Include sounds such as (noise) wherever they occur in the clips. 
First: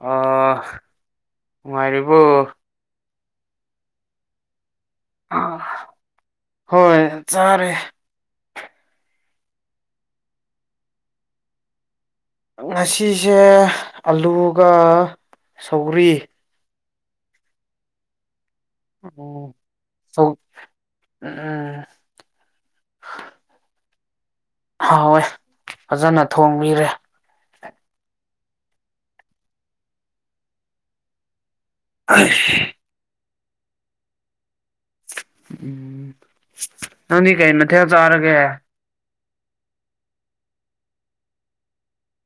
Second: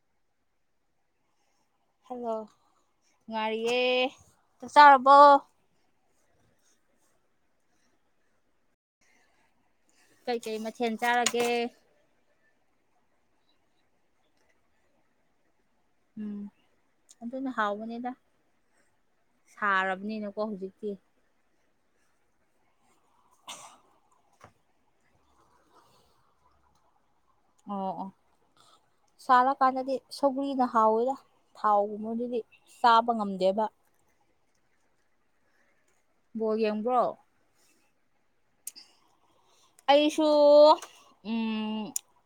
ꯑ ꯍꯜꯂꯣ ꯅꯨꯡꯉꯥꯏꯔꯤꯕꯣ ꯉ ꯉꯥꯏꯔꯤꯌꯦ ꯆꯞ ꯆꯥꯔꯕꯣ ꯍꯣꯏ ꯆꯥꯔꯦ ꯀꯩ ꯀꯩ ꯃꯊꯦꯜ ꯆꯥꯔꯒꯦ ꯉꯁꯤꯁꯦ ꯑꯂꯨꯒ ꯁꯧꯒꯔꯤ ꯎ ꯑꯗꯨ ꯑꯗꯨꯅ ꯍꯥꯎꯅꯦꯗ ꯎꯝꯣ ꯍꯧꯖꯤꯛꯇꯤ ꯎꯝ (inaudible) ꯍꯥꯎꯋꯦ ꯐꯖꯅ ꯊꯣꯡꯕꯤꯔꯦ ꯑꯣ ꯑꯣ ꯆꯥꯔꯀꯥꯟꯗꯗꯤ ꯁꯧꯒ꯭ꯔꯤꯅ ꯍꯥꯎꯋꯤꯔ ꯊꯥꯎꯒꯨꯝꯕꯗꯨꯗꯤ ꯆꯥꯕ ꯉꯝꯗꯦꯕ ꯎꯝ ꯕꯣꯜ ꯌꯦꯡꯕ꯭ꯔꯣ ꯅꯪꯅꯤ ꯀꯩ ꯅꯊꯌꯥ ꯆꯔꯒꯦ (inaudible) ꯑꯩꯁꯨ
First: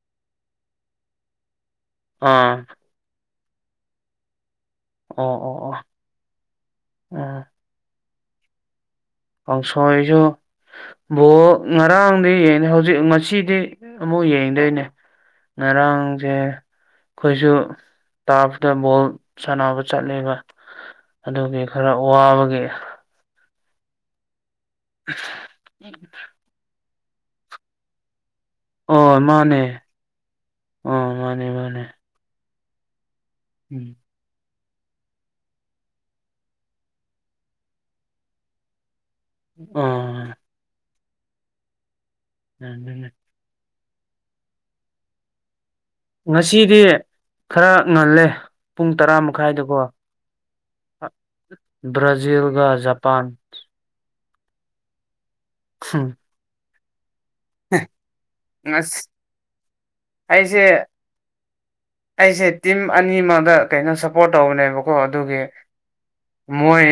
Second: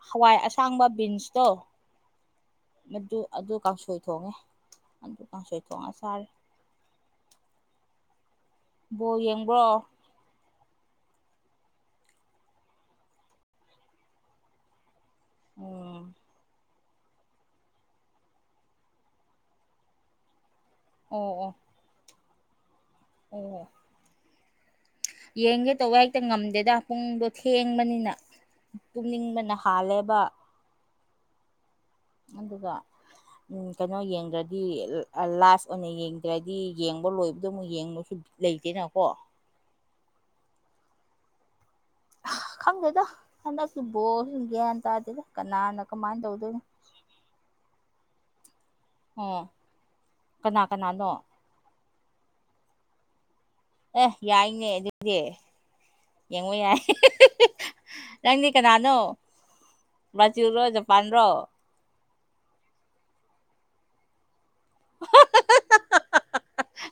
ꯍꯋꯥꯏ ꯑꯁꯥꯡꯕ ꯕꯤꯟꯁꯇꯣ ꯑꯥ ꯃꯗꯨ ꯑꯗꯨ ꯀꯥꯡꯁꯣꯏ ꯊꯣꯡꯉꯦ ꯑꯗꯨ ꯑꯣ ꯀꯥꯡꯁꯣꯏ ꯑꯣ ꯑꯣ ꯊꯣꯡꯉ ꯆꯥꯔꯦ ꯎꯝ ꯣ ꯌꯦ ꯄꯪꯁ ꯑꯩꯁꯨ ꯕꯣ ꯉꯔꯥꯡꯗꯤ ꯌꯦꯡ ꯍꯧꯖꯤꯛ ꯉꯁꯤꯗꯤ ꯑꯃꯨꯛ ꯌꯦꯡꯗꯣꯏꯅꯦ ꯎꯝ ꯉꯔꯥꯡꯁꯦ ꯑꯩꯈꯣꯏꯁꯨ ꯇꯥꯞꯇ ꯕꯣꯜ ꯁꯥꯟꯅꯕ ꯆꯠꯂꯦꯕ ꯑꯣ ꯑꯣ ꯑꯗꯨꯒꯤ ꯈꯔ ꯋꯥꯕꯒꯤ ꯑꯣ ꯌꯦꯡꯒꯦ ꯇꯧꯕ ꯍꯦꯛꯇ ꯉꯝꯗꯦꯗ ꯄꯨꯡꯗꯣ ꯊꯦꯡꯕꯅꯤꯅ ꯑꯣ ꯄꯨꯝꯅꯤꯡꯕꯅ ꯃꯥꯅꯦ ꯍꯥꯜꯂꯦꯕ ꯑꯣ ꯃꯥꯅꯦ ꯃꯥꯅꯦ ꯑꯗꯨꯒ ꯎꯝ ꯀꯩꯅꯣ ꯌꯦꯡꯗ꯭ꯔꯗꯤ ꯍꯥꯏꯗꯤ ꯂꯥꯁ ꯑꯣꯏꯅ ꯌꯦꯡꯗ꯭ꯔꯗꯤ ꯌꯦꯡꯕ ꯂꯣꯏꯕꯗꯣ ꯑꯃꯨꯛ ꯌꯦꯡꯕꯁꯨ ꯂꯩꯇꯦꯅꯀꯣ ꯑꯝ ꯈꯪꯗꯦꯗ ꯑꯗꯨꯅꯦ ꯍꯟꯗꯛꯀꯤ ꯕꯣꯜꯁ ꯒ꯭ꯌꯥꯟ ꯇꯥꯗꯦꯗ ꯀꯅꯥꯅ ꯀꯃꯥꯏꯅ ꯇꯧꯗꯣꯏꯅꯣ ꯉꯁꯤꯗꯤ ꯈꯔ ꯉꯜꯂꯦ ꯄꯨꯡ ꯇꯔꯥ ꯑꯣ ꯃꯈꯥꯏꯗꯀꯣ ꯀꯅꯥ ꯀꯅꯥꯅꯣ ꯕ꯭ꯔꯥꯖꯤꯜꯒ ꯖꯄꯥꯟ ꯑꯦ ꯌꯥꯏꯅꯦ ꯑꯗꯨꯗꯤ ꯎꯝ ꯌꯦꯡꯉꯣ ꯌꯥꯏ ꯅꯪꯗꯤ ꯀꯅꯥꯅꯣ ꯑꯁ ꯕ꯭ꯔꯥꯖꯤꯜ ꯔꯣ ꯑꯩꯁꯦ ꯖꯄꯥꯟꯔꯣ ꯑꯩꯁꯦ ꯇꯤꯝ ꯑꯅꯤꯃꯗ ꯀꯩꯅꯣ ꯁꯞꯄꯣꯔꯠ ꯇꯧꯕꯅꯦꯕꯀꯣ ꯀꯣ ꯑꯗꯨꯒꯤ ꯃꯣꯏ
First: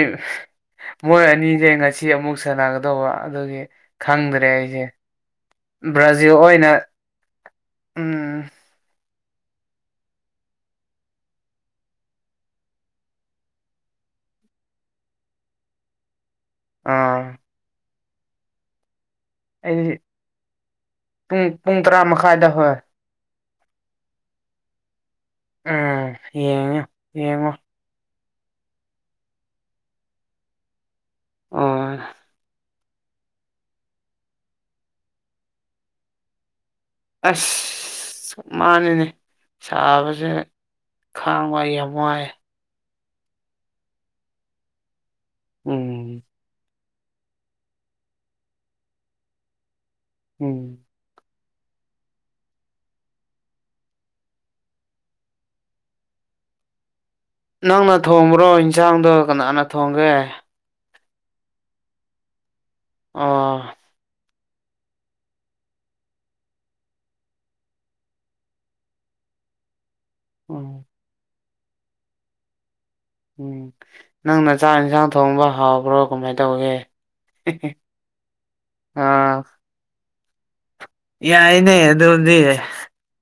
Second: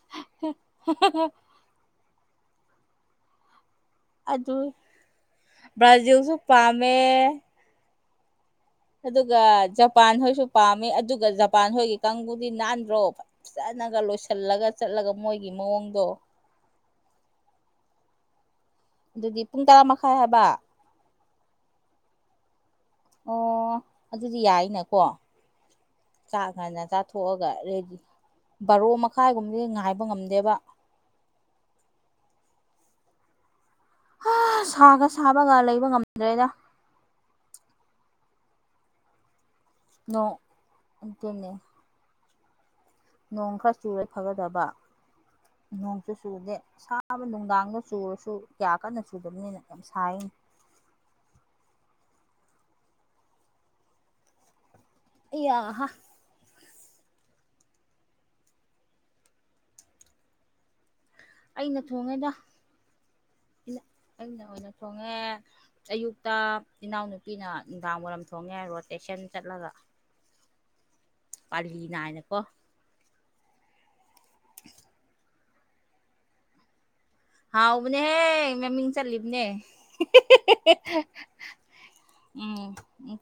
ꯃꯣꯏ ꯑꯅꯤꯁꯦ ꯉꯁꯤ ꯑꯁꯤ ꯑꯃꯨꯛ ꯁꯥꯟꯅꯒꯗꯧꯕ ꯑꯗꯨꯒꯤ ꯈꯪꯗ꯭ꯔꯦ ꯑꯩꯁꯦ ꯕ꯭ꯔꯥꯖꯤꯜ ꯭ꯕꯔꯥꯖꯤꯜꯁꯨ ꯑꯣꯏꯅ ꯄꯥꯝꯃꯦ ꯎꯝ ꯑꯗꯨꯒ ꯖꯄꯥꯟ ꯍꯣꯏꯁꯨ ꯄꯥꯝꯃꯤ ꯑꯗꯨꯒ ꯖꯄꯥꯟ ꯍꯣꯏꯒꯤ ꯀꯥꯡꯕꯨꯗꯤ ꯅꯥꯟꯗ꯭ꯔꯣꯕ ꯆꯅꯒ ꯂꯣꯏꯁꯤꯜꯂꯒ ꯆꯠꯂꯒ ꯃꯣꯏꯒꯤ ꯃꯑꯣꯡꯗꯣ ꯑꯥ ꯑꯗꯨꯗꯤ ꯄꯨꯡ ꯇꯔꯥ ꯑꯩ ꯃꯈꯥꯏ ꯍꯥꯏꯕ ꯄꯨꯡ ꯄꯨꯡ ꯇꯔꯥ ꯃꯈꯥꯏꯗ ꯍꯣꯏ ꯑꯣ ꯑꯗꯨꯗꯤ ꯌꯥꯏꯅꯀꯣ ꯎꯝ ꯌꯦꯡꯉꯦ ꯆꯥꯛꯀꯥꯟꯗ ꯆꯥꯊꯣꯛꯑꯒ ꯌꯦꯡꯉꯣ ꯔꯦꯗꯤ ꯕꯥꯔꯣ ꯃꯈꯥꯏꯒꯨꯝꯕꯗꯤ ꯉꯥꯏꯕ ꯉꯝꯗꯦꯕ ꯑꯝ ꯁꯥꯒ ꯁꯥꯕꯒ ꯂꯩꯕ ꯉꯝꯗ꯭ꯔꯦꯗ ꯑꯁ ꯃꯥꯅꯤꯅꯦ ꯁꯥꯕꯁꯦ ꯅꯣꯡ ꯑꯗꯨꯅꯦ ꯈꯥꯡꯕꯏ ꯌꯥꯝ ꯋꯥꯏ ꯅꯣꯡ ꯈꯔ ꯆꯨꯔꯦ ꯐꯒꯗꯕ ꯅꯣꯡꯁꯨꯨ ꯎꯝ ꯆꯨꯗꯦ ꯑꯥꯕ ꯅꯨꯡꯗꯥꯡꯗ ꯆꯨꯔꯁꯨ ꯀꯌꯥ ꯀꯟꯅ ꯆꯨꯗꯕꯅꯤꯅ ꯌꯥꯝ ꯁꯥꯏꯅ ꯎꯝ ꯑ ꯑꯍꯥ (inaudible) ꯅꯪꯅ ꯊꯣꯡꯕ꯭ꯔꯣ ꯏꯟꯁꯥꯡꯗꯣ ꯀꯅꯥꯅ ꯊꯣꯡꯒꯦ ꯑꯩꯅ ꯊꯣꯡꯉꯦꯗ ꯑꯣ ꯑꯩꯅ ꯑꯣ ꯊꯣꯡꯉꯦ ꯑꯌꯨꯛꯇ ꯏꯅꯥꯎꯅꯨꯄꯤꯅ ꯅꯨꯡꯗꯥꯡ ꯋꯥꯏꯔꯝ ꯊꯣꯡꯉꯦ ꯔꯣ ꯇꯇꯦꯁꯟ ꯆꯠꯂꯒ ꯎꯝ ꯄꯥꯂꯤꯅ ꯍꯥꯏꯅꯀꯣ ꯎꯝ ꯅꯪꯅ ꯆꯥꯛ ꯌꯦꯟꯁꯥꯡ ꯊꯣꯡꯕ ꯍꯥꯎꯕ꯭ꯔꯣ ꯀꯃꯥꯏ ꯇꯧꯒꯦ ꯍꯥꯎꯕꯅꯦꯍꯦ ꯃꯃꯤꯡ ꯑꯥ ꯆꯠꯂꯤꯕꯅꯦ ꯌꯥꯏꯅꯦ ꯑꯗꯨꯗꯤ ꯎꯝ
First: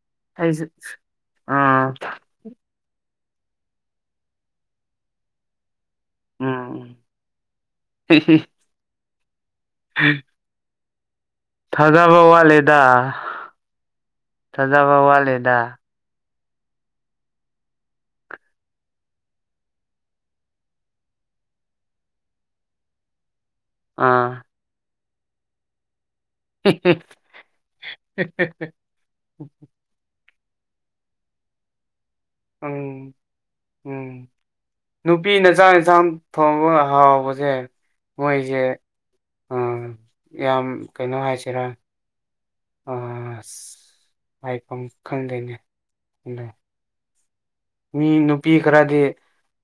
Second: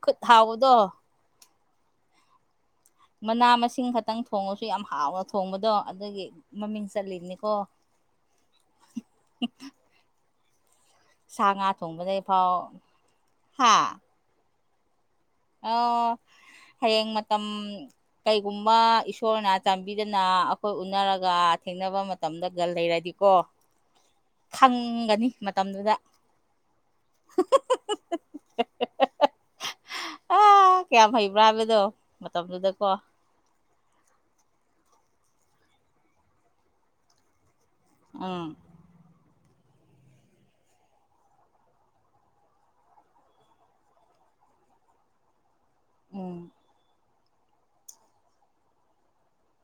ꯈꯨꯠ ꯑꯩꯁꯨ ꯍꯥꯎꯕꯗꯣ ꯑꯥ ꯃꯅꯥ ꯃꯁꯤꯡ ꯈꯛꯇꯪ ꯊꯣꯡꯉꯁꯨ ꯌꯥꯝ ꯍꯥꯎꯅ ꯊꯣꯡꯕꯗꯣ ꯑꯗꯨꯒꯤ ꯃꯃꯤꯡ ꯎꯝ ꯆꯠꯂꯤꯅꯤꯀꯣ ꯎꯝ (inaudible) ꯊꯥꯖꯕ ꯊꯣꯡꯕꯗꯩ ꯐꯥꯎ ꯋꯥꯠꯂꯦꯗ ꯊꯥꯖꯕ ꯋꯥꯠꯂꯦꯗ ꯑ ꯍꯌꯦꯡ ꯃꯇꯝ ꯀꯩꯒꯨꯝꯕ ꯏꯁꯣꯔꯅ ꯆꯥꯟꯕꯤꯗꯅ ꯑꯩꯈꯣꯏ ꯎꯅꯔꯒ ꯊꯦꯡꯅꯕ ꯃꯇꯝꯗ ꯒ ꯂꯩꯔꯗꯤꯀꯣ ꯑꯥ ꯈꯪꯒꯅꯤ ꯃꯇꯝꯗꯨꯗ (unintelligible) ꯑꯥ ꯀꯌꯥꯝ ꯍꯩꯕ꯭ꯔꯥ ꯍꯥꯏꯕꯗꯣ ꯃꯇꯝꯗꯨꯗꯀꯣ ꯎꯝ ꯎꯝ ꯅꯨꯄꯤꯅ ꯆꯥꯛ ꯌꯦꯟꯁꯥꯡ ꯊꯣꯡꯕ ꯍꯥꯎꯕꯁꯦ ꯎꯝ ꯃꯣꯏꯁꯦ ꯎꯝ ꯌꯥꯝ ꯀꯩꯅꯣ ꯍꯥꯏꯁꯤꯔꯥ ꯑꯁ ꯍꯥꯏꯐꯝ ꯈꯪꯗꯦꯅꯦ ꯎꯝ ꯑꯗꯣ ꯃꯤ ꯅꯨꯄꯤ ꯈꯔꯗꯤ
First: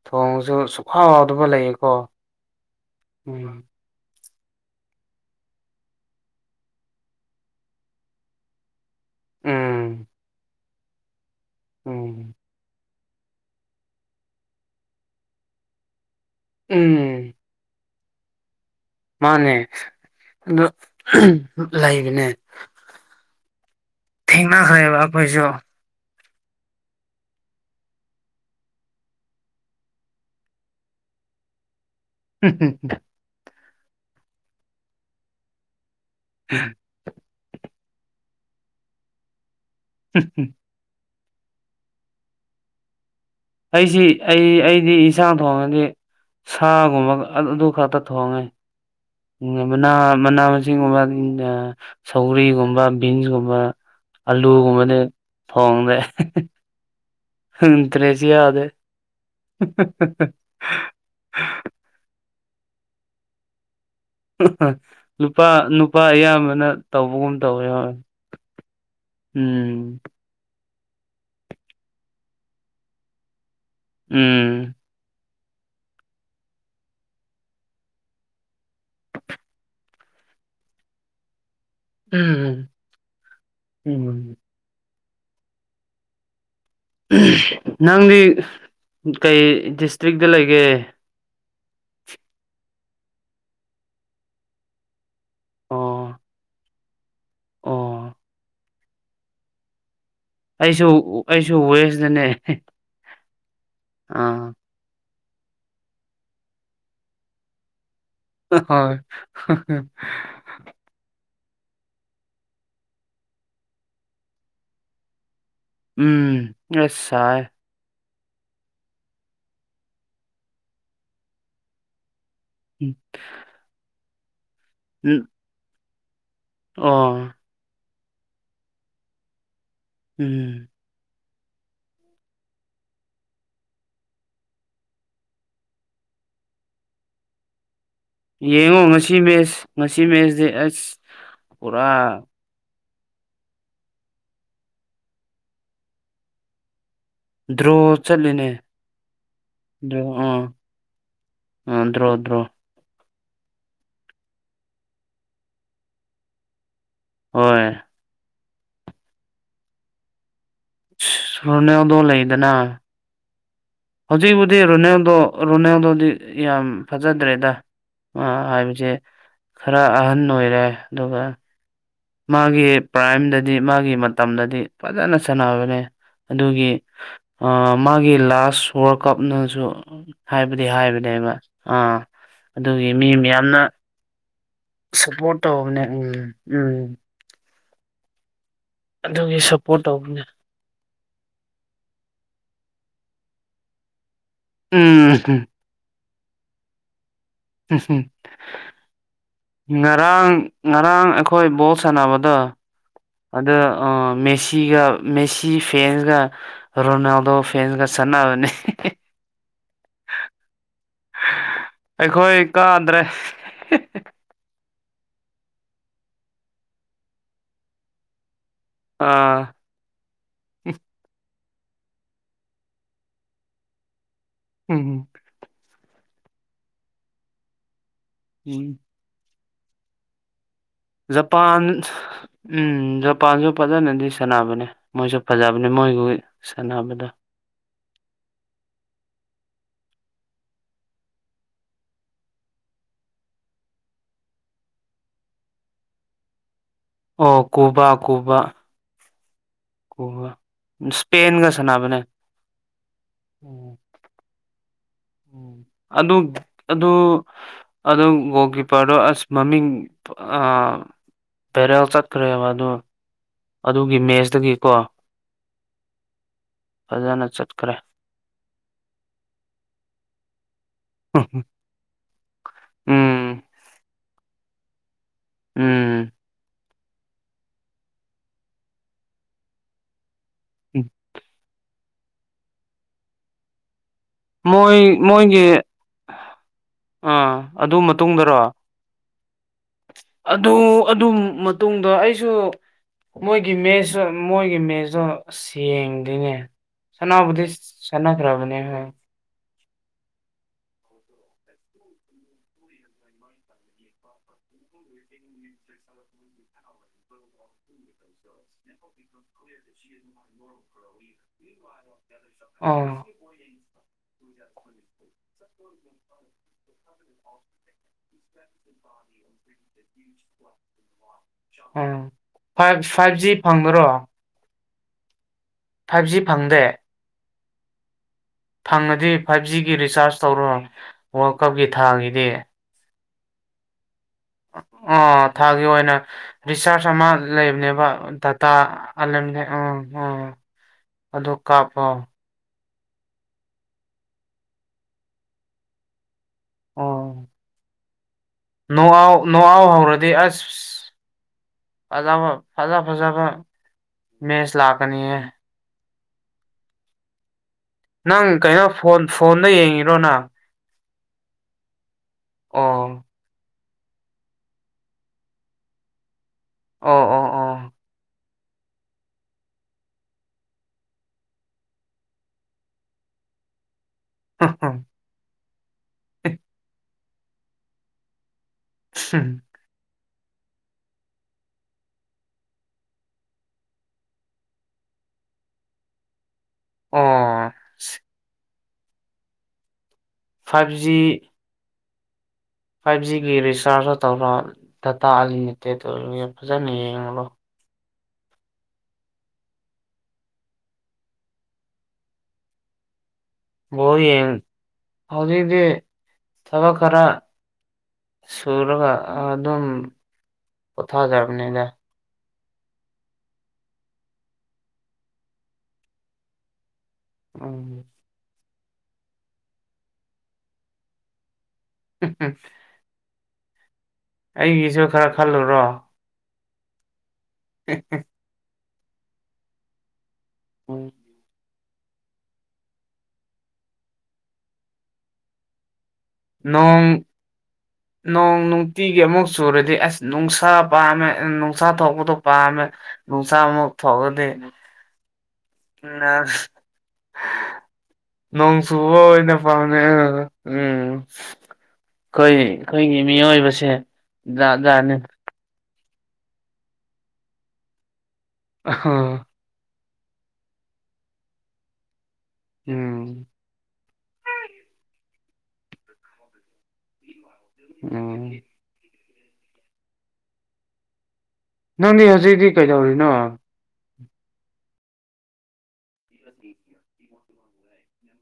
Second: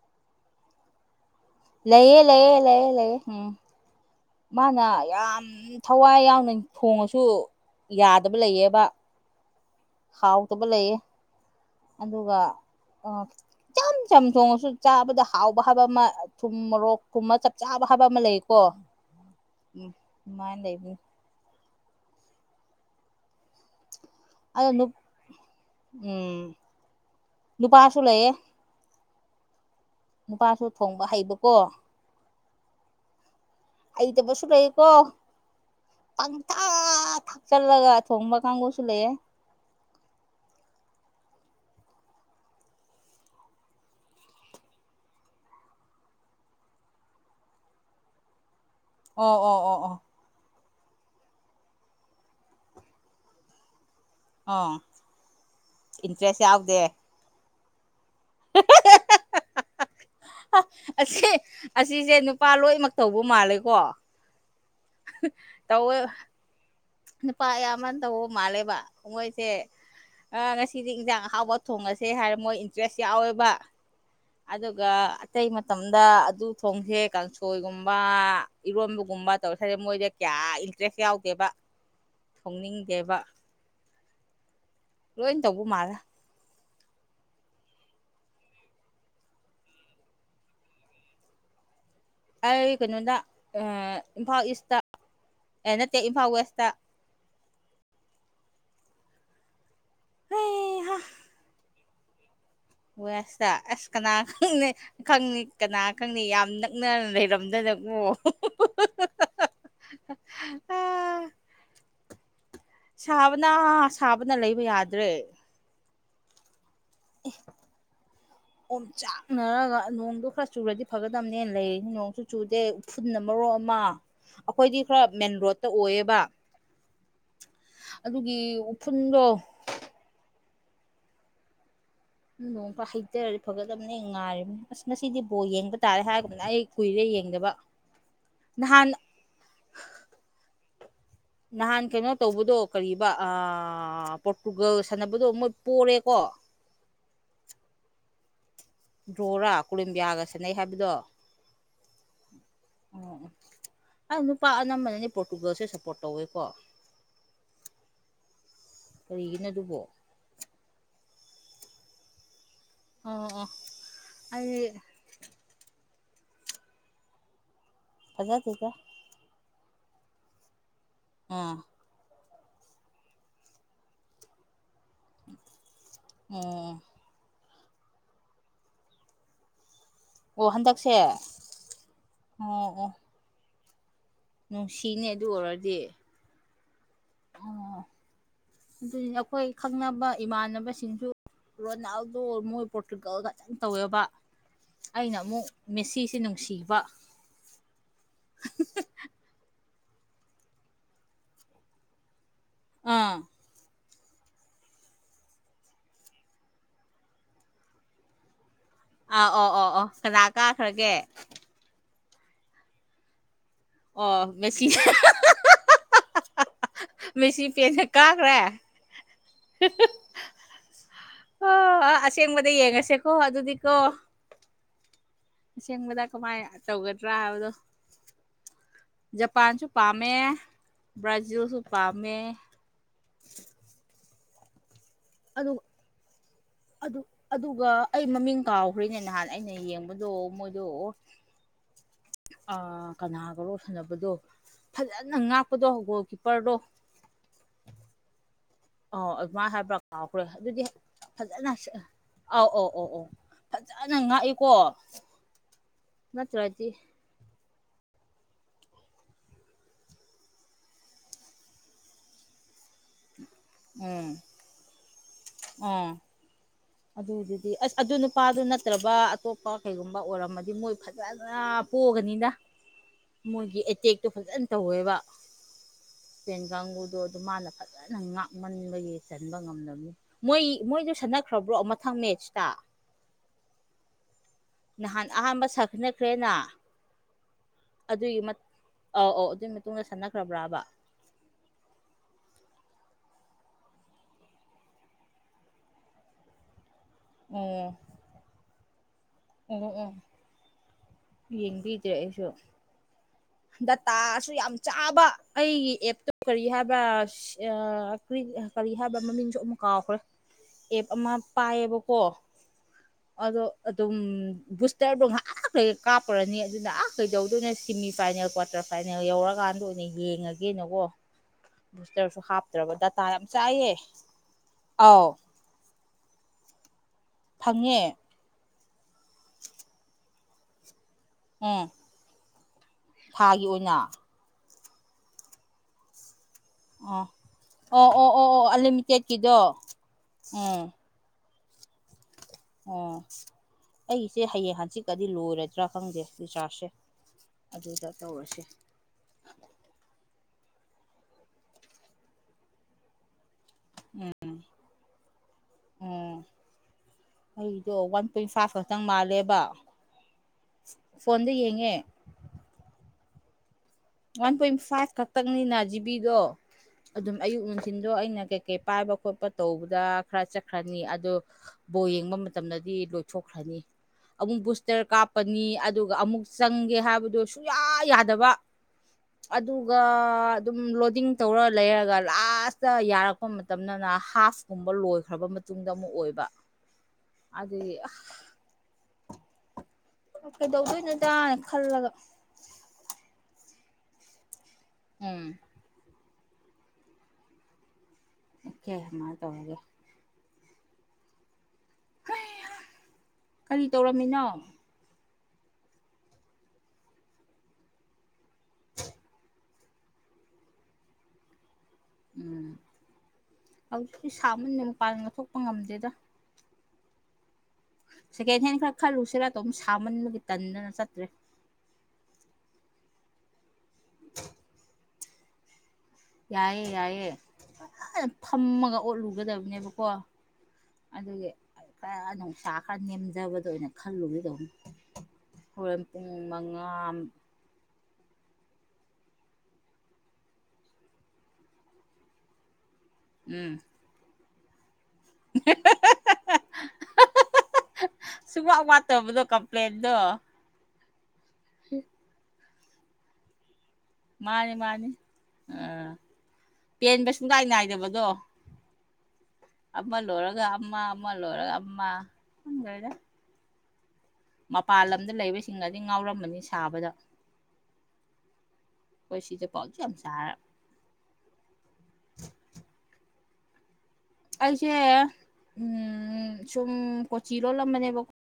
ꯊꯣꯡꯉꯁꯨ ꯍꯥꯎꯗꯕ ꯂꯩꯌꯦ ꯂꯩꯌꯦ ꯂꯩꯌꯦ ꯂꯩꯌꯦ ꯂꯩꯌꯦ ꯎꯝ ꯃꯥꯅ ꯌꯥꯝ ꯊꯋꯥꯏ ꯌꯥꯎꯅ ꯊꯣꯡꯉꯁꯨ ꯌꯥꯗꯕ ꯂꯩꯌꯦꯕ ꯎꯝ ꯍꯥꯎꯇꯕ ꯂꯩꯌꯦ ꯎꯝ ꯑꯗꯨꯒ ꯆꯝ ꯆꯝ ꯊꯣꯡꯉꯁꯨ ꯆꯥꯕꯗ ꯍꯥꯎꯕ ꯍꯥꯏꯕ ꯑꯃ ꯊꯨꯝ ꯃꯣꯔꯣꯛ ꯀꯨꯝꯕ ꯎꯝ ꯆꯞ- ꯆꯥꯕ ꯍꯥꯏꯕ ꯑꯃ ꯂꯩꯌꯦꯀꯣ ꯃꯥꯅꯦ ꯑꯗꯣ ꯂꯩꯕꯅꯦ ꯑꯗꯣ ꯅꯨ ꯊꯦꯡꯅꯈ꯭ꯔꯦꯕ ꯑꯩꯈꯣꯏꯁꯨ ꯎꯝ ꯅꯨꯄꯥꯁꯨ ꯂꯩꯌꯦ ꯅꯨꯄꯥꯁꯨ ꯊꯣꯡꯕ ꯍꯩꯕꯀꯣ (unintelligible) ꯍꯩꯇꯕꯁꯨ ꯂꯩꯀꯣ ꯄꯪꯊꯥ ꯊꯥ ꯆꯠꯂꯒ ꯊꯣꯡꯕ ꯀꯥꯡꯕꯨꯁꯨ ꯂꯩꯌꯦ (unintelligible) ꯑꯩꯁꯤ ꯑꯩ ꯑꯩꯗꯤ ꯏꯟꯁꯥꯡ ꯊꯣꯡꯉꯗꯤ ꯁꯥꯒꯨꯝꯕ ꯑꯗꯨ ꯈꯛꯇ ꯊꯣꯡꯉꯦ ꯑꯣ ꯑꯣ (unintelligible) ꯑꯣ ꯑꯣ ꯃꯅꯥ ꯃꯁꯤꯡꯒꯨꯝꯕ ꯁꯧꯒꯔꯤꯒꯨꯝꯕ ꯕꯤꯟꯁ ꯀꯨꯝꯕ ꯑꯂꯨꯒꯨꯝꯕꯗꯤ ꯊꯣꯡꯗꯦ ꯍꯧꯗꯦ ꯏꯟꯇꯔꯔꯦꯁ ꯌꯥꯎꯗꯦ ꯑꯁꯤ ꯑꯁꯤꯁꯦ ꯅꯨꯄꯥ ꯂꯣꯏꯃꯛ ꯇꯧꯕ ꯃꯥꯜꯂꯦꯀꯣ ꯅꯨꯄꯥ ꯇꯧꯋꯦ ꯅꯨꯄꯥ ꯑꯌꯥꯝꯕꯅ ꯇꯧꯕꯒꯨꯝ ꯅꯨꯄꯥ ꯇꯧꯋꯦ ꯍꯣꯏ ꯑꯌꯥꯝꯕꯅ ꯇꯧꯕ ꯃꯥꯜꯂꯦꯕ ꯃꯣꯏꯁꯦ ꯎꯝ ꯑꯥ ꯉꯁꯤꯗꯤ ꯏꯟꯖꯥꯡ ꯑꯍꯥꯎꯕ ꯊꯣꯡꯉꯁꯦ ꯍꯥꯏꯔ ꯃꯣꯏ ꯏꯟꯇꯔꯦꯁ ꯌꯥꯎꯋꯦꯕ ꯎꯝ ꯑꯗꯨꯒ ꯑꯇꯩ ꯃꯇꯝꯗ ꯑꯗꯨ ꯊꯣꯡꯁꯦ ꯀꯥꯡꯁꯣꯏꯒꯨꯝꯕ ꯏꯔꯣꯟꯕꯒꯨꯝꯕ ꯇꯧꯊꯔꯦ ꯃꯣꯏꯁꯦ ꯀꯌꯥ ꯏꯟꯇꯔꯦꯁ ꯌꯥꯎꯗꯦꯕ ꯎꯝ ꯊꯣꯡꯅꯤꯡꯗꯦꯕ ꯎꯝ ꯂꯣꯏ ꯇꯧꯕ ꯃꯥꯜꯂꯦ ꯅꯪꯗꯤ ꯀꯩ ꯗꯤꯁꯇ꯭ꯔꯤꯛꯇ ꯂꯩꯒꯦ ꯑꯩ ꯀꯩꯅꯣꯗ ꯏꯝꯐꯥꯜ ꯏꯁꯇ ꯑꯦ ꯅꯠꯇꯦ ꯑꯣ ꯏꯝꯐꯥꯜ ꯋꯦꯁꯇ ꯑꯣ ꯑꯩꯁꯨ ꯑꯩꯁꯨ ꯋꯦꯁꯗꯅꯦ ꯋꯦꯁꯇ ꯑꯁ ꯀꯅꯥ ꯈꯪ ꯅꯤ ꯈꯪꯅꯤ ꯀꯅꯥ ꯈꯪꯅꯤ ꯌꯥꯝ ꯅꯛꯅ ꯂꯩꯔꯝꯗꯅꯀꯣ ꯍꯣꯏ ꯍꯥ ꯑꯥ ꯁꯥꯕꯅ ꯁꯥꯕꯅ ꯂꯩꯕ ꯌꯥꯗ꯭ꯔꯦ ꯎꯝ ꯑꯁ ꯁꯥꯏ ꯑꯣꯝ ꯆꯥꯛꯅꯔꯒ ꯅꯣꯡꯗꯣ ꯈꯔ ꯆꯨꯔꯗꯤ ꯐꯒꯗꯝꯅꯦ ꯂꯩꯔꯤꯅꯤ ꯅꯣꯡꯁꯨ ꯆꯨꯗꯦ ꯎꯐꯨꯟꯅ ꯃꯔꯣꯜ ꯑꯃ ꯑꯩꯈꯣꯏꯗꯤ ꯈꯔ ꯃꯦꯟ ꯔꯣꯗꯠꯇ ꯑꯣꯏꯌꯦꯕ ꯑꯣ ꯑꯗꯨꯒꯤ ꯎꯐꯨꯜꯗꯣ ꯎꯝ ꯅꯣꯡ ꯍꯩꯇꯔꯗꯤ ꯐꯒꯠꯂꯕꯅꯦ ꯉꯥꯏꯔꯤꯕꯅꯤ ꯑꯁ ꯃꯁꯤꯁꯤꯗꯤ ꯕꯣꯜ ꯌꯦꯡꯕ ꯇꯥꯔꯦ ꯍꯥꯏꯔꯒꯅ ꯑꯩ ꯀꯨꯏꯔꯦ ꯌꯦꯡꯗꯕ (unintelligible) ꯌꯦꯡꯉꯣ ꯉꯁꯤ ꯃꯦꯁ ꯉꯁꯤ ꯃꯦꯁꯁ ꯑꯁ ꯅꯍꯥꯟ ꯀꯩꯅꯣ ꯄꯨꯔꯥ ꯇꯧꯕꯗꯣ ꯀꯔꯤꯕ ꯄꯣꯔꯇꯨꯒꯜ ꯁꯥꯟꯅꯕꯗꯣ ꯃꯣꯏ ꯄꯣꯔꯦꯀꯣ ꯗ꯭ꯔꯣ ꯆꯠꯂꯤꯅꯦ ꯗ꯭ꯔꯣꯔꯥ ꯗ꯭ꯔꯣ ꯀꯨꯂꯤꯝꯌꯥꯒ ꯑꯥ ꯁꯥꯟꯅꯩ ꯍꯥꯏꯕꯗꯣ ꯑꯥ ꯗ꯭ꯔꯣ ꯗ꯭ꯔꯣ ꯍꯥꯏ ꯅꯨꯄꯥ ꯑꯅꯝꯕꯅꯅꯤ ꯄꯣꯔꯇꯨꯒꯜꯁꯦ ꯁꯞꯄꯣꯔꯠ ꯇꯧꯋꯦꯀꯣ ꯍꯣꯏ ꯀꯔꯤꯒꯤꯅꯣ ꯑꯗꯨꯕꯣ ꯁꯣꯅꯕ ꯂꯩꯗꯅ ꯑꯣ ꯑꯣ ꯍꯧꯖꯤꯛꯕꯨꯗꯤ ꯑꯩ ꯔꯣꯅꯦꯜꯗꯣ ꯔꯣꯅꯦꯜꯗꯣꯗꯤ ꯌꯥꯝ ꯐꯖꯗ꯭ꯔꯦꯗ ꯑ ꯐꯖꯗꯦꯗ ꯍꯥꯏꯕꯁꯦ ꯈꯔ ꯑꯍꯟ ꯑꯣꯏꯔꯦ ꯑꯗꯨꯒ ꯑꯥ ꯃꯥꯒꯤ ꯄ꯭ꯔꯥꯏꯝꯗꯗꯤ ꯃꯥꯒꯤ ꯃꯇꯝꯗꯗꯤ ꯐꯖꯅ ꯁꯥꯟꯅꯕꯅꯦ ꯑꯗꯨꯒꯤ ꯑꯣ ꯃꯥꯒꯤ ꯂꯥꯁ ꯋꯥꯔꯜ ꯀꯞꯅꯁꯨ ꯑꯣ ꯍꯥꯏꯕꯗꯤ ꯍꯟꯗꯛꯁꯦ ꯍꯥꯏꯕꯅꯦꯕ ꯑꯥ ꯑꯣ ꯑꯗꯨꯒꯤ ꯑꯣ ꯃꯤ ꯃꯌꯥꯝꯅ ꯅꯨꯡꯁꯤꯅꯦ ꯑꯗꯨ ꯁꯄꯣꯔꯠ ꯇꯧ ꯎꯝ ꯑꯣꯏꯔꯗꯤ ꯎꯝ ꯑꯗꯨ ꯑꯗꯨꯒꯤ ꯑꯩꯈꯣꯏ ꯁꯞꯄꯣꯔꯠ ꯈꯪꯅꯕ ꯇꯧꯕꯅꯦ ꯏꯃꯥꯟꯅꯕꯁꯤꯡꯁꯨ ꯔꯣꯅꯥꯜꯗꯣ ꯃꯣꯏ ꯄꯣꯔꯇꯨꯒꯥꯜ ꯈꯛꯇꯪ ꯇꯧꯋꯦꯕ ꯑꯩꯅ ꯎꯝ ꯑꯃꯨꯛ ꯃꯦꯁꯤꯁꯤ ꯅꯨꯡꯁꯤꯕ ꯎ ꯉꯔꯥꯡ ꯉꯔꯥꯡ ꯑꯩꯈꯣꯏ ꯕꯣꯜ ꯁꯥꯟꯅꯕꯗꯣ ꯑꯥ ꯑꯗ ꯑ ꯃꯦꯁꯤꯒ ꯃꯦꯁꯤ ꯐꯦꯟꯁꯒ ꯔꯣꯅꯗꯣ ꯐꯦꯦꯟꯒ ꯁꯅꯅꯤ ꯑ ꯑꯣ ꯑꯣ ꯑꯣ ꯀꯅꯥ ꯀꯥꯈ꯭ꯔꯒꯦ ꯑꯩꯈꯣꯏ ꯀꯥꯗ꯭ꯔꯦ ꯑꯣ ꯃꯦꯁꯤꯒꯤ ꯃꯦꯁꯤ ꯄꯦꯅꯦ ꯀꯥꯈ꯭ꯔꯦ ꯑꯥ ꯑꯣ ꯑꯁꯦꯡꯕꯗ ꯌꯦꯡꯉꯁꯦꯀꯣ ꯑꯗꯨꯗꯤꯀꯣ ꯎꯝ ꯑꯁꯦꯡꯕꯗ ꯀꯃꯥꯏꯅ ꯇꯧꯒꯗ꯭ꯔꯥ ꯍꯥꯏꯕꯗꯣ ꯑꯝ ꯖꯄꯥꯟꯁꯨ ꯄꯥꯝꯃꯦ ꯕ꯭ꯔꯥꯖꯤꯜꯁꯨ ꯖꯄꯥꯟ ꯄꯥꯝꯃꯦ ꯎꯝ ꯖꯄꯥꯟꯁꯨ ꯐꯖꯅꯗꯤ ꯁꯥꯟꯅꯕꯅꯦ ꯃꯣꯏꯁꯨ ꯑꯗꯨ ꯐꯖꯕꯅꯦ ꯃꯣꯏꯒꯤ ꯑꯗꯨ ꯁꯥꯟꯅꯕꯗ ꯑꯗꯨꯒ ꯑꯩ ꯃꯃꯤꯡ ꯀꯥꯎꯈ꯭ꯔꯔꯤꯅꯦ ꯅꯍꯥꯟ ꯑꯩꯅ ꯌꯦꯡꯕꯗꯣ ꯃꯣꯏꯗꯣ ꯑꯣ ꯑ ꯀꯅꯥꯒꯔꯣ ꯁꯥꯟꯅꯕꯗꯣ ꯐꯖꯅ ꯉꯥꯛꯄꯗꯣ ꯒꯣꯜ ꯀꯤꯞꯄꯔꯗꯣ ꯑꯣ ꯀꯣꯕ ꯀꯣꯕ ꯑꯣ ꯑꯗꯨꯃꯥꯏꯅ ꯍꯥꯏꯕ꯭ꯔꯥ ꯀꯥꯎꯈ꯭ꯔꯦ ꯑꯗꯨꯗꯤ ꯏꯁꯄꯦꯟꯒ ꯐꯖꯅ ꯁꯥꯟꯅꯕꯅꯦ ꯑꯧ ꯑꯧ ꯑꯧ ꯑꯧ ꯐꯖꯅ ꯉꯥꯛꯏꯀꯣ ꯎꯝ ꯑꯗꯨ ꯅꯠꯇ꯭ꯔꯗꯤ ꯑꯗꯨ ꯑꯗꯨ ꯒꯣꯜ ꯀꯤꯞꯄꯔꯗꯣ ꯑꯁ ꯃꯃꯤꯡ ꯑ ꯄꯦꯔꯦꯜ ꯆꯠꯈ꯭ꯔꯦꯕ ꯑꯗꯨ ꯑꯗꯨꯒꯤ ꯃꯦꯁꯇꯨꯒꯤ ꯀꯣ ꯑꯝ ꯑꯗꯨꯗꯨꯗꯤ ꯆꯠꯈ꯭ꯔꯦ ꯑꯁ ꯑꯗꯨ ꯅꯨꯄꯥꯗꯨ ꯅꯠꯇ꯭ꯔꯕ ꯑꯇꯣꯞꯄ ꯀꯩꯒꯨꯝꯕ ꯑꯣꯏꯔꯝꯃꯗꯤ ꯃꯣꯏ ꯐꯖꯅ ꯄꯣꯛꯑꯒꯅꯤꯅ ꯎꯝ ꯃꯣꯏꯒꯤ ꯑꯦꯇꯦꯛꯇꯣ ꯐꯖꯅ ꯇꯧꯋꯦꯕ ꯎꯝ ꯇꯦꯟ ꯀꯥꯡꯕꯨꯨꯗꯣ ꯑꯗꯨꯝ ꯃꯥꯅ ꯐꯖꯅ ꯉꯥꯛꯃꯟꯕꯒꯤ ꯆꯟꯕ ꯉꯝꯂꯝꯅꯤ ꯃꯣꯏ ꯃꯣꯏꯗꯨ ꯁꯥꯟꯅꯈ꯭ꯔꯕ꯭ꯔꯣ ꯃꯊꯪ ꯃꯦꯠꯁꯇ ꯃꯣꯏ ꯅꯍꯥꯟ ꯃꯣꯏꯒꯤ ꯑꯍꯥꯟꯕ ꯁꯥꯟꯅꯈ꯭ꯔꯦꯅ ꯑꯥ ꯑꯗꯨ ꯑꯗꯨꯒꯤ ꯃꯇꯨꯡꯗꯔꯣ ꯑꯧ ꯑꯧ ꯑꯗꯨꯒꯤ ꯃꯇꯨꯡꯗ ꯑꯗꯨ ꯁꯥꯟꯅꯈ꯭ꯔꯕ꯭ꯔꯕ ꯑꯗꯨ ꯃꯇꯨꯡꯗ ꯑꯩꯁꯨ ꯃꯣꯏꯒꯤ ꯃꯦꯁꯁꯨ ꯃꯣꯏꯒꯤ ꯃꯦꯁꯇꯣ ꯑꯁ ꯌꯦꯡꯗꯦꯅꯦ ꯁꯅꯥꯕꯗꯤ ꯑꯣ ꯁꯥꯟꯅꯥ ꯗꯔꯕꯅꯦꯕ ꯑꯣ ꯑꯣ ꯌꯦꯡꯕꯤꯗꯔꯦ ꯑꯩꯁꯨ ꯗꯇꯥꯁꯨ ꯌꯥꯝ ꯆꯥꯕ ꯑꯩꯒꯤ ꯑꯦꯞꯇꯨ ꯀꯔꯤ ꯍꯥꯏꯕꯔꯥ ꯑꯌꯥ ꯀ꯭ꯔꯤ ꯀꯔꯤ ꯍꯥꯏꯕ ꯃꯃꯤꯡꯁꯨ ꯑꯃꯨꯛ ꯀꯥꯎꯈ꯭ꯔꯦ ꯑꯦꯞ ꯑꯃ ꯄꯥꯏꯌꯦꯕꯀꯣ ꯑ ꯑꯗꯣ ꯑꯗꯨꯝ ꯕꯨꯁꯇꯔꯗꯣ ꯉꯍꯥꯛ ꯂꯩ ꯀꯥꯞꯈꯔꯅꯤ ꯑꯗꯨꯗ ꯑꯥ ꯀꯩꯗꯧꯗꯣꯏꯅꯣ ꯁꯤꯃꯤ ꯐꯥꯏꯅꯦꯜ ꯀ꯭ꯋꯥꯇꯔ ꯐꯥꯏꯅꯦꯜ ꯌꯧꯔꯀꯥꯟꯗ ꯑꯣꯏꯅ ꯌꯦꯡꯉꯒꯦꯅꯀꯣ ꯑꯥ ꯕꯨꯁꯇꯔꯁꯨ ꯍꯥꯞꯇ꯭ꯔꯕ ꯐꯥꯏꯚ ꯗꯥꯇꯥ ꯐꯥꯏꯚ ꯌꯥꯝ ꯖꯤ ꯆꯥꯏꯌꯦ ꯐꯪꯕꯔꯣ ꯑꯥꯎ ꯐꯥꯏꯕ ꯖꯤ ꯐꯪꯗꯦ ꯐꯪꯉꯦ ꯐꯪꯉꯗꯤ ꯐꯥꯏꯚ ꯖꯤꯒꯤ ꯔꯤꯆꯥꯔꯖ ꯇꯧꯔꯣ ꯋꯥꯔꯜ ꯎꯝ ꯀꯞꯀꯤ ꯊꯥꯡꯉꯤꯗꯤ ꯊꯥꯒꯤ ꯑꯣꯏꯅ ꯑ ꯊꯥꯒꯤ ꯑꯣꯏꯅ ꯔꯤꯆꯥꯔꯖ ꯑꯥ ꯑꯃ ꯂꯩꯕꯅꯦꯕ ꯑꯣ ꯑꯣ ꯑꯣ ꯗꯥꯇꯥ ꯑꯣ ꯑꯜꯂꯅꯦ ꯑꯟꯂꯤꯃꯤꯇꯦꯠꯀꯤꯗꯣ ꯑꯝ ꯑꯝ ꯎꯝ ꯑꯗꯨ ꯀꯥꯞꯄꯣ ꯑꯣ ꯑꯩꯁꯦ ꯍꯌꯦꯡ ꯍꯪꯆꯤꯛꯀꯗꯤ ꯂꯣꯏꯔꯗ꯭ꯔꯥ ꯈꯪꯗꯦ ꯔꯤꯆꯥꯔꯖꯁꯦ ꯑꯗꯨꯒ ꯇꯧꯔꯁꯦ ꯥꯑꯧ ꯅꯣꯛ ꯑꯥꯎ ꯍꯧꯔꯗꯤ ꯑꯁ ꯐꯖꯕ ꯐꯖ ꯐꯖꯕ ꯃꯦꯏꯁ ꯂꯥꯛꯀꯅꯤ ꯍꯥꯏ ꯎꯝ ꯑꯩꯗꯣ ꯋꯥꯟ ꯅꯪ ꯄꯣꯏꯟ ꯐꯥꯏꯚ ꯀꯩꯅꯣ ꯈꯛꯇꯪ ꯐꯣꯟ ꯃꯥꯜꯂꯦꯕ ꯐꯣꯟꯗ ꯌꯦꯡꯉꯤꯔꯣ ꯅꯪ ꯐꯣꯟꯗ ꯌꯦꯡꯉꯦ ꯑꯣ ꯋꯥꯟ ꯄꯣꯏꯟ ꯐꯥꯏꯚ ꯈꯛꯇꯪꯅꯤꯅ ꯖꯤꯕꯤꯗꯣ ꯑꯣ ꯑꯗꯨꯝ ꯑꯣ ꯑꯌꯨꯛ ꯑꯣ ꯅꯨꯡꯊꯤꯟꯗꯣ ꯑꯩꯅ ꯀꯩ ꯀꯩ ꯄꯥꯏꯕ ꯈꯣꯠꯄ ꯇꯧꯕꯗ ꯈꯔ ꯆꯠꯈ꯭ꯔꯅꯤ ꯑꯗꯣ ꯕꯣꯜ ꯌꯦꯡꯕ ꯃꯇꯝꯗꯗꯤ ꯂꯣꯏꯊꯣꯛꯈ꯭ꯔꯅꯤ ꯑꯃꯨꯛ ꯕꯨꯁꯇꯔ ꯀꯥꯞꯄꯅꯤ ꯑꯗꯨꯒ ꯑꯃꯨꯛ ꯆꯪꯒꯦ ꯍꯥꯏꯕꯗꯨꯣ ꯁꯨꯡꯌꯥ ꯌꯥꯗꯕ ꯑꯗꯨ ꯑꯗꯨꯒ ꯑꯗꯨꯝ ꯂꯣꯗꯤꯡ ꯇꯧꯔ ꯂꯩꯔꯒ ꯂꯥꯁꯇ ꯌꯥꯔꯛꯄ ꯃꯇꯝꯗꯅ ꯍꯥꯐ ꯨꯀꯨꯝꯕ ꯂꯣꯏꯈ꯭ꯔꯕ ꯃꯇꯨꯡꯗ ꯑꯃꯨꯛ ꯑꯣꯏꯕ ꯑꯣ ꯑꯗꯨꯒꯤ ꯑꯥꯍ ꯐꯥꯏꯚ ꯖꯤ ꯀꯩꯗꯧꯗꯣꯏꯅꯣꯗꯥꯅ ꯈꯜꯂꯒ ꯐꯥꯏꯚ ꯖꯤꯒꯤ ꯔꯤꯆꯥꯔꯖꯇ ꯇꯧꯔꯣ ꯗꯇꯥ ꯎꯝ ꯑꯂꯤꯃꯤꯇꯦꯠ ꯇꯨ ꯑꯗꯨ ꯐꯖꯅ ꯌꯦꯉꯨꯔꯣ ꯑꯣꯀꯦ ꯑꯃꯥꯢ ꯇꯧꯔꯒꯦ ꯀꯔꯤ ꯍꯣ ꯌꯦꯟ ꯇꯧꯔꯝꯃꯤꯅꯣ ꯍꯧꯖꯤꯗꯤ ꯊꯕꯛ ꯈꯔ ꯁꯨꯔꯒ ꯑꯗꯨꯝ ꯄꯣꯊꯥꯖꯔꯕꯅꯤꯗ ꯎꯝ ꯍꯧꯛꯇꯤ ꯁꯥꯕꯅꯦ ꯃꯨꯄꯥꯟ ꯂꯧꯊꯣꯛꯄ ꯉꯝꯗꯦꯗ ꯎꯝ ꯁꯦꯀꯦꯟ ꯍꯦꯟ ꯈꯔ ꯈꯜꯂꯨꯁꯤꯔ ꯑꯗꯨꯣꯝ ꯁꯥꯃꯟꯕꯒꯤ ꯇꯟꯗꯅ ꯆꯠꯇ꯭ꯔꯦ ꯎꯝ ꯎꯝ ꯑꯩꯒꯤꯁꯨ ꯈꯔ ꯈꯜꯂꯨꯔꯣ ꯌꯥꯏꯌꯦ ꯌꯥꯏꯑꯌꯦ ꯎꯝ ꯎꯝ ꯐꯝꯃꯒ ꯑꯣꯠꯂꯨꯒꯗꯕꯅꯦꯕꯀꯣ ꯍꯣꯏ ꯑꯗꯨꯒꯤ ꯈꯔ ꯅꯨꯡꯁꯥ ꯈꯔ ꯅꯦꯝꯖꯕꯗ ꯑꯣꯏꯅ ꯈꯜꯂꯨꯒꯗꯧꯅꯤ ꯐꯣꯔꯦꯟ ꯄꯨꯡ ꯃꯉꯥ ꯅꯣꯡ ꯅꯣꯡ ꯅꯨꯡꯇꯤꯒꯤ ꯑꯃꯨꯛ ꯆꯨꯔꯗꯤ ꯑꯁ ꯅꯨꯡꯁꯥ ꯄꯥꯝꯃꯦ ꯅꯨꯡꯁꯥ ꯊꯣꯛꯄꯗꯣ ꯄꯥꯝꯃꯦ ꯅꯨꯡꯁꯥ ꯎꯝ ꯑꯃꯨꯛ ꯐꯒꯗꯦ ꯅꯣꯡ ꯁꯨꯡꯋꯥꯠ ꯆꯨꯕ ꯋꯥꯠꯇꯕꯗꯣ ꯑꯣꯏꯅ ꯄꯥꯝꯃꯦ ꯀꯝꯄ꯭ꯂꯦꯟꯗꯣ ꯎꯝ ꯑꯩꯈꯣꯏ ꯑꯩꯈꯣꯏꯒꯤ ꯃꯤꯑꯣꯏꯕꯁꯦ ꯃꯥꯅꯤ ꯖꯥꯠ ꯃꯥꯅꯤ ꯖꯥꯠꯅꯤ ꯑꯥ ꯄꯦꯟꯕ ꯁꯨꯡꯅꯥꯏ ꯅꯥꯏꯗꯕꯗꯣ ꯑꯍ ꯑꯃ ꯂꯣꯏꯔꯒ ꯑꯃꯝ ꯑꯃ ꯂꯣꯏꯔꯒ ꯑꯃꯝ ꯀꯗ ꯎꯝ ꯎꯝ ꯃꯄꯥꯟ ꯂꯝꯗ ꯂꯩꯕꯁꯤꯡ ꯑꯗꯨꯗꯤ ꯉꯥꯎꯔꯝꯕꯅꯤ ꯁꯥꯕꯗ ꯎꯝ ꯑꯩꯈꯣꯏ ꯁꯤꯁꯦ ꯄꯥꯎꯁꯦ ꯌꯥꯝ ꯆꯥꯔ ꯅꯪꯗꯤ ꯍꯧꯖꯤꯛꯗꯤ ꯀꯩꯗꯧꯔꯤꯅꯣ ꯑꯩꯁꯦ ꯁꯨꯝ ꯀꯣꯆꯤ ꯂꯣꯜꯂꯝꯝꯕꯅꯦꯕꯣ